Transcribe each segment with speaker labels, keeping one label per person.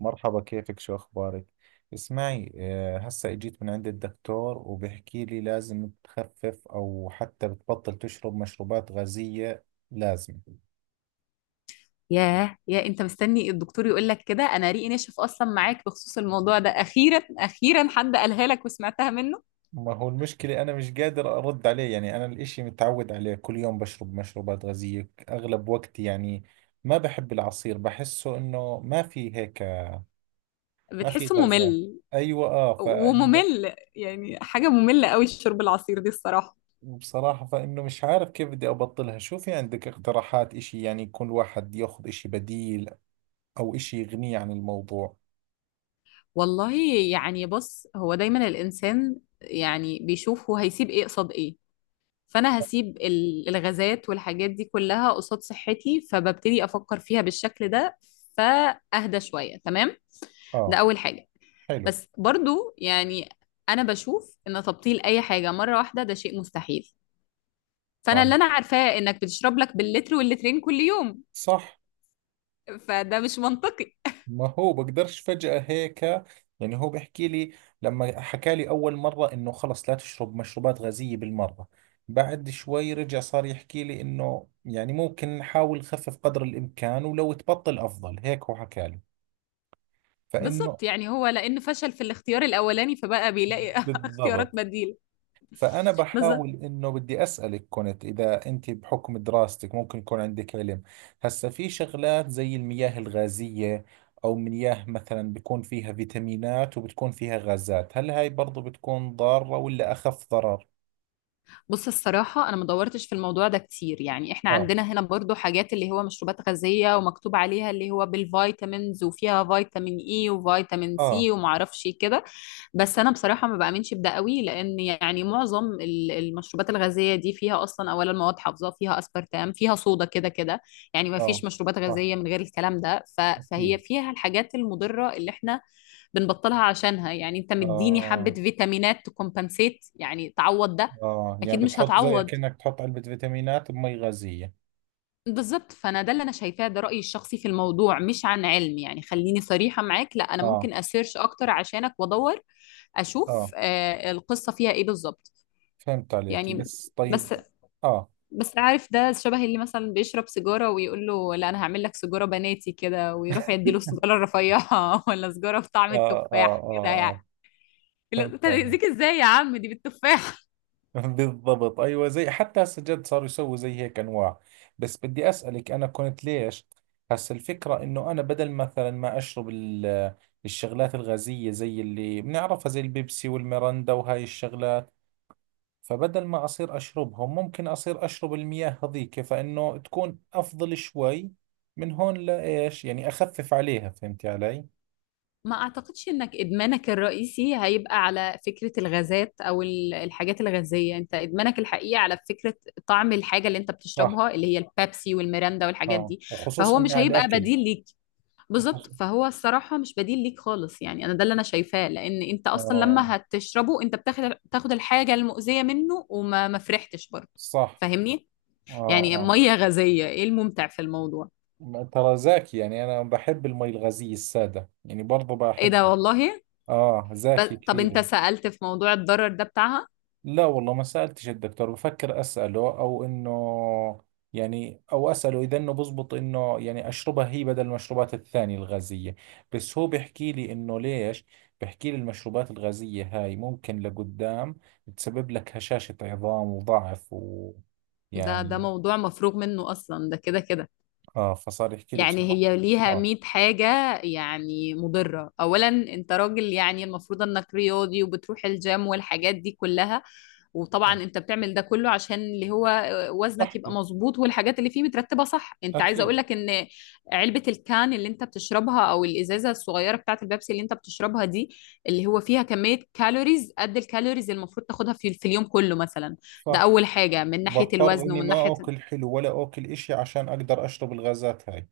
Speaker 1: مرحبا، كيفك؟ شو أخبارك؟ اسمعي هسا اجيت من عند الدكتور وبحكي لي لازم تخفف أو حتى بتبطل تشرب مشروبات غازية. لازم.
Speaker 2: ياه، يا انت مستني الدكتور يقول لك كده؟ انا ريقي ناشف اصلا معاك بخصوص الموضوع ده. اخيرا اخيرا حد قالها لك وسمعتها منه.
Speaker 1: ما هو المشكلة أنا مش قادر أرد عليه. يعني أنا الإشي متعود عليه، كل يوم بشرب مشروبات غازية أغلب وقتي. يعني ما بحب العصير، بحسه إنه ما في هيك، ما في
Speaker 2: بتحسه
Speaker 1: غازات.
Speaker 2: ممل
Speaker 1: أيوة. فإنه
Speaker 2: وممل، يعني حاجه ممله قوي الشرب العصير دي الصراحه.
Speaker 1: بصراحة فإنه مش عارف كيف بدي أبطلها. شو في عندك اقتراحات؟ إشي يعني يكون الواحد ياخذ إشي بديل او اشي يغنيه عن الموضوع.
Speaker 2: والله يعني بص، هو دايما الانسان يعني بيشوف هو هيسيب ايه قصاد ايه. فانا هسيب الغازات والحاجات دي كلها قصاد صحتي، فببتدي افكر فيها بالشكل ده، فاهدى شويه تمام. ده
Speaker 1: اه.
Speaker 2: اول حاجه.
Speaker 1: حلو.
Speaker 2: بس برضو يعني انا بشوف ان تبطيل اي حاجه مره واحده ده شيء مستحيل.
Speaker 1: آه.
Speaker 2: فانا اللي انا عارفاه انك بتشرب لك باللتر واللترين كل يوم،
Speaker 1: صح.
Speaker 2: فده مش منطقي.
Speaker 1: ما هو بقدرش فجأة هيك. يعني هو بيحكي لي، لما حكى لي اول مرة انه خلص لا تشرب مشروبات غازية بالمرة، بعد شوي رجع صار يحكي لي انه يعني ممكن نحاول نخفف قدر الامكان، ولو تبطل افضل، هيك هو حكى لي فانه.
Speaker 2: بالظبط، يعني هو لانه فشل في الاختيار الاولاني فبقى بيلاقي اختيارات
Speaker 1: بالضبط.
Speaker 2: بديله.
Speaker 1: فأنا بحاول،
Speaker 2: بالظبط.
Speaker 1: إنه بدي أسألك كنت، إذا أنت بحكم دراستك ممكن يكون عندك علم، هسا في شغلات زي المياه الغازية أو مياه مثلا بيكون فيها فيتامينات وبتكون فيها غازات، هل هاي برضو بتكون ضارة ولا أخف ضرر؟
Speaker 2: بص الصراحه انا ما دورتش في الموضوع ده كتير. يعني احنا
Speaker 1: آه.
Speaker 2: عندنا هنا برضو حاجات اللي هو مشروبات غازيه ومكتوب عليها اللي هو بالفيتامينز، وفيها فيتامين اي وفيتامين
Speaker 1: آه.
Speaker 2: سي ومعرفش كده. بس انا بصراحه ما بامنش بده قوي، لان يعني معظم المشروبات الغازيه دي فيها اصلا اولا مواد حافظه، فيها اسبرتام، فيها صودا، كده كده. يعني ما
Speaker 1: آه.
Speaker 2: فيش مشروبات
Speaker 1: صح.
Speaker 2: غازيه من غير الكلام ده. فهي
Speaker 1: أكيد.
Speaker 2: فيها الحاجات المضره اللي احنا بنبطلها عشانها. يعني انت مديني حبه
Speaker 1: آه.
Speaker 2: فيتامينات تكمبنسيت يعني تعوض ده؟
Speaker 1: آه يعني
Speaker 2: اكيد مش
Speaker 1: بتحط زي
Speaker 2: هتعوض.
Speaker 1: كأنك تحط علبة فيتامينات بمي غازية.
Speaker 2: بالضبط، فانا ده اللي انا شايفاه، ده رايي الشخصي في الموضوع مش عن علم. يعني خليني صريحه معاك، لا، انا
Speaker 1: آه.
Speaker 2: ممكن اسيرش اكتر عشانك وادور، اشوف
Speaker 1: آه
Speaker 2: آه القصه فيها ايه بالظبط.
Speaker 1: فهمت عليك،
Speaker 2: يعني
Speaker 1: بس طيب.
Speaker 2: بس،
Speaker 1: آه.
Speaker 2: عارف، ده شبه اللي مثلا بيشرب سيجاره ويقول له لا، انا هعمل لك سيجاره بناتي كده، ويروح يدي له السيجاره الرفيعه ولا سيجاره بطعم
Speaker 1: آه.
Speaker 2: التفاح كده يعني.
Speaker 1: آه.
Speaker 2: لا، انت
Speaker 1: فهمت
Speaker 2: هتأذيك
Speaker 1: عليك.
Speaker 2: ازاي يا عم؟ دي بالتفاح.
Speaker 1: بالضبط، ايوه، زي حتى هسه جد صاروا يسووا زي هيك انواع. بس بدي اسالك، انا كنت ليش، هسه الفكره انه انا بدل مثلا ما اشرب الشغلات الغازيه زي اللي بنعرفها، زي البيبسي والميرندا وهاي الشغلات، فبدل ما اصير اشربهم ممكن اصير اشرب المياه هذيك، فانه تكون افضل شوي من هون، لايش يعني؟ اخفف عليها، فهمتي علي؟
Speaker 2: ما اعتقدش انك ادمانك الرئيسي هيبقى على فكرة الغازات او الحاجات الغازية، انت ادمانك الحقيقي على فكرة طعم الحاجة اللي انت
Speaker 1: صح.
Speaker 2: بتشربها، اللي هي البيبسي والميرندا والحاجات
Speaker 1: اه،
Speaker 2: دي. فهو
Speaker 1: وخصوصا
Speaker 2: مش
Speaker 1: مع
Speaker 2: هيبقى
Speaker 1: الاكل.
Speaker 2: بديل ليك.
Speaker 1: وخصوصا.
Speaker 2: بالظبط، فهو الصراحة مش بديل ليك خالص. يعني انا ده اللي انا شايفاه، لان انت اصلا
Speaker 1: اه.
Speaker 2: لما هتشربه انت بتاخد الحاجة المؤذية منه، وما ما فرحتش برضه.
Speaker 1: صح.
Speaker 2: فاهمني؟
Speaker 1: اه.
Speaker 2: يعني
Speaker 1: آه.
Speaker 2: مية غازية، ايه الممتع في الموضوع؟
Speaker 1: ما- ترى زاكي، يعني أنا بحب المي الغازية السادة، يعني برضو
Speaker 2: ايه ده
Speaker 1: بحبها.
Speaker 2: والله.
Speaker 1: آه،
Speaker 2: ب...
Speaker 1: زاكي
Speaker 2: طب انت
Speaker 1: كثير.
Speaker 2: سألت في موضوع الضرر ده بتاعها؟
Speaker 1: لا والله ما سألتش الدكتور، بفكر أسأله أو إنه، يعني أو أسأله إذا إنه بزبط إنه يعني أشربها هي بدل المشروبات الثانية الغازية. بس هو بيحكي لي إنه ليش، بيحكي لي المشروبات الغازية هاي ممكن لقدام تسبب لك هشاشة عظام وضعف
Speaker 2: ده
Speaker 1: ويعني.
Speaker 2: موضوع مفروغ منه اصلا، ده كده كده.
Speaker 1: آه، فصار يحكي لي
Speaker 2: يعني
Speaker 1: بصراحة.
Speaker 2: هي ليها
Speaker 1: آه.
Speaker 2: 100 حاجة يعني مضرة. اولا انت راجل، يعني المفروض انك رياضي وبتروح الجيم والحاجات دي كلها،
Speaker 1: آه.
Speaker 2: وطبعا انت بتعمل ده كله عشان اللي هو وزنك يبقى
Speaker 1: صحتي.
Speaker 2: مظبوط، والحاجات اللي فيه مترتبة صح. انت عايزة اقول
Speaker 1: أكيد.
Speaker 2: لك ان علبة الكان اللي انت بتشربها او الازازة الصغيرة بتاعت البيبسي اللي انت بتشربها دي، اللي هو فيها كمية كالوريز قد الكالوريز اللي المفروض تاخدها في اليوم كله مثلا. ده
Speaker 1: صح.
Speaker 2: أول حاجة من ناحية
Speaker 1: وبضطر
Speaker 2: الوزن.
Speaker 1: اني
Speaker 2: ومن
Speaker 1: ما
Speaker 2: ناحية
Speaker 1: اكل حلو ولا اكل اشي عشان اقدر اشرب الغازات هاي.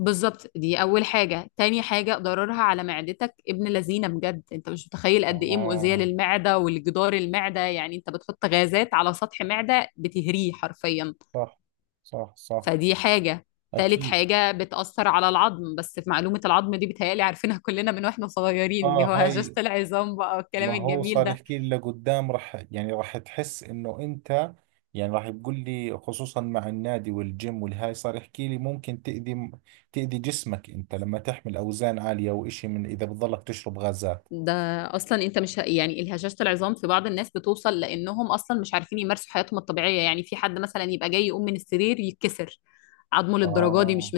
Speaker 2: بالظبط دي اول حاجه. تاني حاجه، ضررها على معدتك ابن لذينه بجد، انت مش متخيل قد ايه مؤذيه
Speaker 1: اه.
Speaker 2: للمعده والجدار المعده. يعني انت بتحط غازات على سطح معده، بتهريه حرفيا.
Speaker 1: صح. صح.
Speaker 2: فدي حاجه. تالت
Speaker 1: اكيد.
Speaker 2: حاجه، بتاثر على العظم. بس في معلومه العظم دي بتهيالي عارفينها كلنا من واحنا صغيرين، اللي
Speaker 1: اه.
Speaker 2: هو هشاشه
Speaker 1: هاي،
Speaker 2: العظام بقى
Speaker 1: ما
Speaker 2: والكلام
Speaker 1: هو
Speaker 2: الجميل
Speaker 1: صار
Speaker 2: ده.
Speaker 1: يحكي لي لقدام رح، يعني رح تحس انه انت، يعني راح يقول لي خصوصا مع النادي والجيم والهاي، صار يحكي لي ممكن تأذي جسمك انت، لما تحمل اوزان عالية واشي، من اذا بتضلك تشرب غازات.
Speaker 2: ده اصلا انت مش ه- يعني الهشاشه العظام في بعض الناس بتوصل لانهم اصلا مش عارفين يمارسوا حياتهم الطبيعيه. يعني في حد مثلا يبقى جاي يقوم من السرير يتكسر عظمه للدرجه دي؟
Speaker 1: اه،
Speaker 2: مش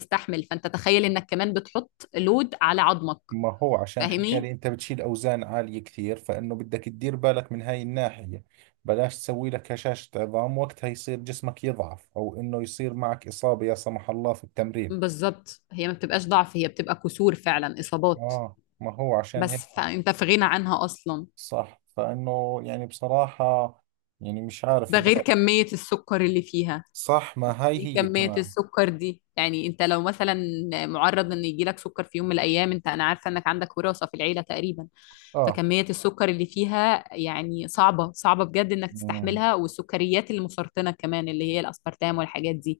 Speaker 2: مستحمل. فانت تخيل انك كمان بتحط لود على عظمك.
Speaker 1: ما هو عشان حكى
Speaker 2: فاهمني؟
Speaker 1: لي انت بتشيل اوزان عالية كثير، فانه بدك تدير بالك من هاي الناحية. بلاش تسوي لك هشاشة عظام، وقتها يصير جسمك يضعف او انه يصير معك اصابة لا سمح الله في التمرين.
Speaker 2: بالظبط، هي ما بتبقاش ضعف، هي بتبقى كسور فعلا، اصابات.
Speaker 1: اه، ما هو عشان هيك.
Speaker 2: بس فانت في غنى عنها اصلا.
Speaker 1: صح. فانه يعني بصراحة، يعني مش عارف
Speaker 2: ده غير
Speaker 1: برأيي.
Speaker 2: كميه السكر اللي فيها.
Speaker 1: صح، ما هاي هي
Speaker 2: كمية
Speaker 1: كمان.
Speaker 2: السكر دي يعني انت لو مثلا معرض ان يجيلك سكر في يوم من الايام، انت انا عارفة انك عندك وراثة في العيلة تقريبا.
Speaker 1: اه.
Speaker 2: فكمية السكر اللي فيها يعني صعبة صعبة بجد انك
Speaker 1: امم
Speaker 2: تستحملها، والسكريات المسرطنة كمان اللي هي الاسبرتام والحاجات دي.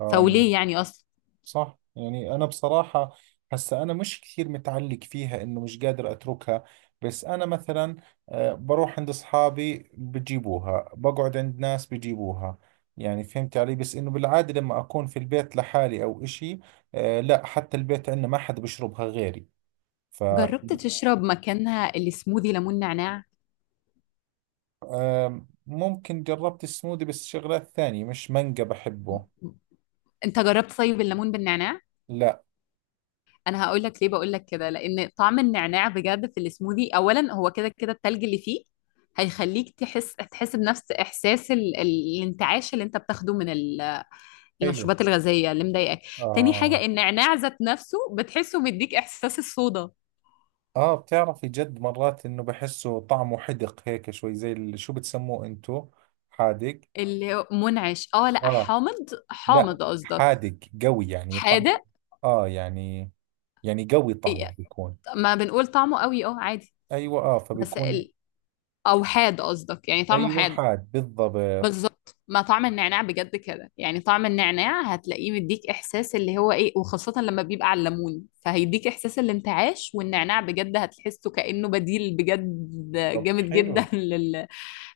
Speaker 1: اه، يعني.
Speaker 2: فوليه يعني اصلا؟
Speaker 1: صح. يعني أنا بصراحة، هسا أنا مش كثير متعلق فيها إنه مش قادر أتركها. بس أنا مثلا، بروح عند أصحابي بجيبوها، بقعد عند ناس بجيبوها، يعني، فهمت علي؟ بس إنه بالعادة لما أكون في البيت لحالي أو إشي، لا حتى البيت عندنا ما حدا بشربها غيري. ف
Speaker 2: جربت تشرب مكانها السموذي ليمون نعناع؟
Speaker 1: ممكن جربت السموذي بس شغلات ثانية، مش مانجا بحبه.
Speaker 2: انت جربت طيب الليمون بالنعناع؟
Speaker 1: لا.
Speaker 2: انا هقول لك ليه بقول لك كده، لان طعم النعناع بجد في السموذي اولا هو كده كده التلج اللي فيه هيخليك تحس بنفس احساس الانتعاش اللي انت بتاخده من
Speaker 1: حلو.
Speaker 2: المشروبات الغازيه اللي مضايقاك. تاني
Speaker 1: آه.
Speaker 2: حاجه، النعناع ذات نفسه بتحسه مديك احساس الصودا
Speaker 1: اه بتعرفي جد، مرات انه بحسه طعمه حدق هيك شوي، زي شو بتسموه انتو. حادق.
Speaker 2: اللي هو منعش. اه لا،
Speaker 1: اه،
Speaker 2: حامض.
Speaker 1: لا،
Speaker 2: حامض قصدك؟
Speaker 1: حادق قوي، يعني طعم.
Speaker 2: حادق.
Speaker 1: اه يعني، يعني قوي
Speaker 2: إيه،
Speaker 1: طعمه بيكون.
Speaker 2: ما بنقول طعمه قوي اه عادي.
Speaker 1: ايوه، اه،
Speaker 2: بس
Speaker 1: فبيكون.
Speaker 2: ال... او حاد قصدك؟ يعني طعمه
Speaker 1: ايوه،
Speaker 2: حاد.
Speaker 1: حاد بالضبط.
Speaker 2: بالظبط. ما طعم النعناع بجد كده، يعني طعم النعناع هتلاقيه مديك احساس اللي هو ايه، وخاصة لما بيبقى على الليمون فهيديك احساس الانتعاش، والنعناع بجد هتحسه كأنه بديل بجد،
Speaker 1: طب
Speaker 2: جامد جدا
Speaker 1: حلو.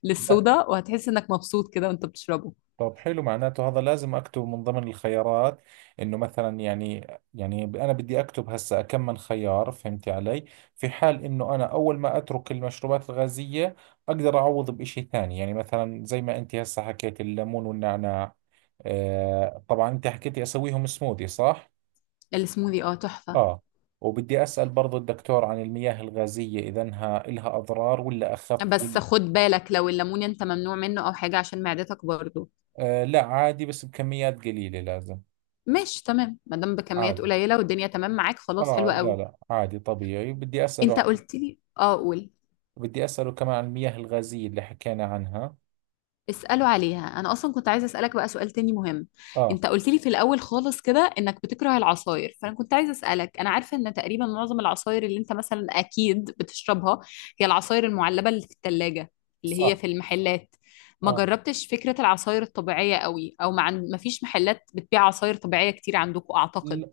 Speaker 2: للصودا، وهتحس انك مبسوط كده وانت بتشربه.
Speaker 1: طب حلو، معناته هذا لازم اكتبه من ضمن الخيارات، انه مثلا يعني، يعني انا بدي اكتب هسه كم من خيار، فهمتي علي؟ في حال انه انا اول ما اترك المشروبات الغازية اقدر اعوض بإشي ثاني، يعني مثلا زي ما انت هسه حكيت الليمون والنعناع. آه طبعا، انت حكيتي اسويهم سموذي صح؟
Speaker 2: السموذي اه تحفة.
Speaker 1: اه. وبدي اسأل برضو الدكتور عن المياه الغازية اذا إنها إلها اضرار ولا اخف
Speaker 2: بس
Speaker 1: ولا.
Speaker 2: خد بالك لو الليمون انت ممنوع منه او حاجة عشان معدتك برضه.
Speaker 1: آه لا عادي، بس بكميات قليلة لازم.
Speaker 2: ماشي تمام، ما دام بكميات
Speaker 1: عادي.
Speaker 2: قليلة والدنيا تمام معاك، خلاص
Speaker 1: آه
Speaker 2: حلوة
Speaker 1: لا
Speaker 2: قوي.
Speaker 1: لا، عادي طبيعي، بدي أسأله
Speaker 2: انت
Speaker 1: عن...
Speaker 2: قلت لي اه، قول.
Speaker 1: بدي أسأله كمان عن المياه الغازية اللي حكينا عنها.
Speaker 2: اسألوا عليها، انا اصلا كنت عايزة اسألك بقى سؤال تاني مهم.
Speaker 1: آه.
Speaker 2: انت قلت لي في الاول خالص كده انك بتكره العصاير، فانا كنت عايزة اسألك، انا عارفة ان تقريبا معظم العصاير اللي انت مثلا اكيد بتشربها هي العصاير المعلبة اللي في التلاجة، اللي هي
Speaker 1: صح.
Speaker 2: في المحلات. ما
Speaker 1: آه.
Speaker 2: جربتش فكرة العصاير الطبيعية قوي؟ او ما فيش محلات بتبيع عصاير طبيعية كتير عندكم اعتقد.
Speaker 1: ل-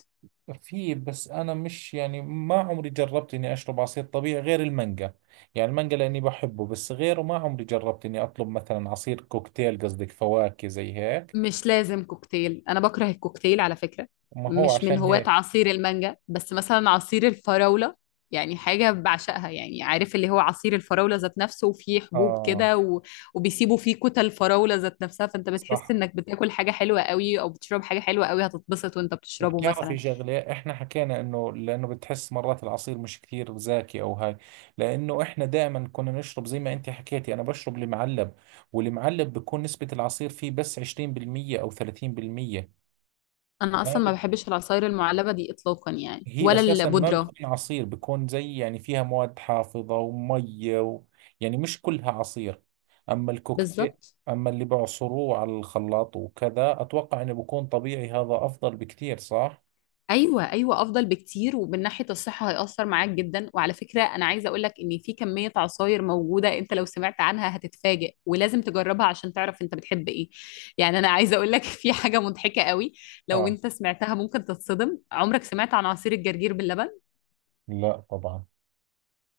Speaker 1: في، بس أنا مش يعني ما عمري جربت إني أشرب عصير طبيعي غير المانجا، يعني المانجا لأني بحبه، بس غيره ما عمري جربت إني أطلب مثلا عصير كوكتيل، قصدك فواكه زي هيك.
Speaker 2: مش لازم كوكتيل، انا بكره الكوكتيل على فكرة.
Speaker 1: ما هو
Speaker 2: مش من
Speaker 1: عشان
Speaker 2: هواة
Speaker 1: هيك.
Speaker 2: عصير المانجا، بس مثلا عصير الفراولة يعني حاجة بعشقها. يعني عارف اللي هو عصير الفراولة ذات نفسه وفيه حبوب
Speaker 1: آه.
Speaker 2: كده و... وبيسيبوا فيه كتل الفراولة ذات نفسها، فانت بتحس
Speaker 1: صح.
Speaker 2: انك بتاكل حاجة حلوة قوي او بتشرب حاجة حلوة قوي، هتتبسط وانت بتشربه
Speaker 1: وبتعرفي
Speaker 2: مثلا.
Speaker 1: شغلة، احنا حكينا انه لانه بتحس مرات العصير مش كثير زاكي او هاي، لانه احنا دائما كنا نشرب، زي ما انت حكيتي انا بشرب المعلب، والمعلب بكون نسبة العصير فيه بس 20% او 30%.
Speaker 2: انا
Speaker 1: ما
Speaker 2: اصلا ما
Speaker 1: بت...
Speaker 2: بحبش العصاير المعلبة دي اطلاقا يعني،
Speaker 1: هي
Speaker 2: ولا
Speaker 1: اساسا ما
Speaker 2: البودرة.
Speaker 1: بتكون عصير، بكون زي يعني فيها مواد حافظة ومية و... يعني مش كلها عصير. اما الكوكتيل،
Speaker 2: بالظبط.
Speaker 1: اما اللي بعصروه على الخلاط وكذا اتوقع انه بكون طبيعي، هذا افضل بكثير صح؟
Speaker 2: ايوه ايوه، افضل بكتير، ومن ناحيه الصحه هيأثر معاك جدا. وعلى فكره انا عايزه اقول لك ان في كميه عصاير موجوده، انت لو سمعت عنها هتتفاجئ، ولازم تجربها عشان تعرف انت بتحب ايه. يعني انا عايزه اقول لك في حاجه مضحكه قوي، لو
Speaker 1: اه.
Speaker 2: انت سمعتها ممكن تتصدم. عمرك سمعت عن عصير الجرجير باللبن؟
Speaker 1: لا طبعا.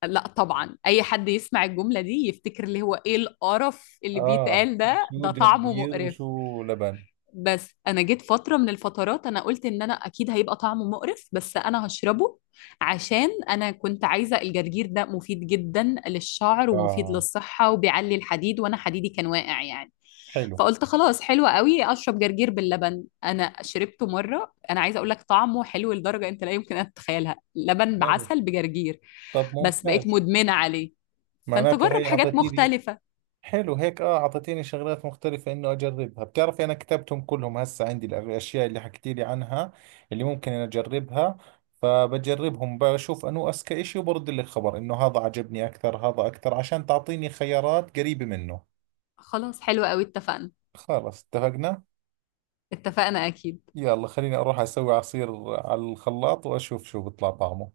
Speaker 2: لا طبعا، اي حد يسمع الجمله دي يفتكر اللي هو ايه القرف اللي
Speaker 1: اه،
Speaker 2: بيتقال ده،
Speaker 1: شو
Speaker 2: ده طعمه
Speaker 1: جرجير
Speaker 2: مقرف.
Speaker 1: وشو لبن.
Speaker 2: بس انا جيت فتره من الفترات انا قلت ان انا اكيد هيبقى طعمه مقرف بس انا هشربه، عشان انا كنت عايزه، الجرجير ده مفيد جدا للشعر ومفيد
Speaker 1: اه.
Speaker 2: للصحه وبيعلي الحديد، وانا حديدي كان واقع يعني.
Speaker 1: حلو.
Speaker 2: فقلت خلاص حلوة قوي اشرب جرجير باللبن. انا شربته مره، انا عايزه اقول لك طعمه حلو لدرجه انت لا يمكن ان تتخيلها، لبن
Speaker 1: حلو.
Speaker 2: بعسل بجرجير.
Speaker 1: طب
Speaker 2: بس بقيت
Speaker 1: ممتاز.
Speaker 2: مدمنه عليه. فانت
Speaker 1: معناته
Speaker 2: جرب
Speaker 1: هي
Speaker 2: حاجات
Speaker 1: اعطيتيني،
Speaker 2: مختلفه.
Speaker 1: حلو هيك، اه اعطيتيني شغلات مختلفة انه اجربها. بتعرفي انا كتبتهم كلهم هسه عندي، الاشياء اللي حكيتي لي عنها اللي ممكن انا اجربها، فبجربهم بشوف انو اذكى اشي، وبرد لك خبر انه هذا عجبني اكثر هذا اكثر، عشان تعطيني خيارات قريبة منه.
Speaker 2: خلاص حلوة قوي، اتفقنا.
Speaker 1: خلاص اتفقنا.
Speaker 2: اتفقنا اكيد.
Speaker 1: يلا خليني اروح اسوي عصير على الخلاط واشوف شو بيطلع طعمه.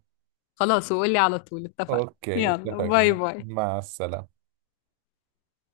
Speaker 2: خلاص، وقولي على طول اتفقنا.
Speaker 1: اوكي
Speaker 2: يلا، باي
Speaker 1: اتفقنا،
Speaker 2: باي.
Speaker 1: مع السلامة.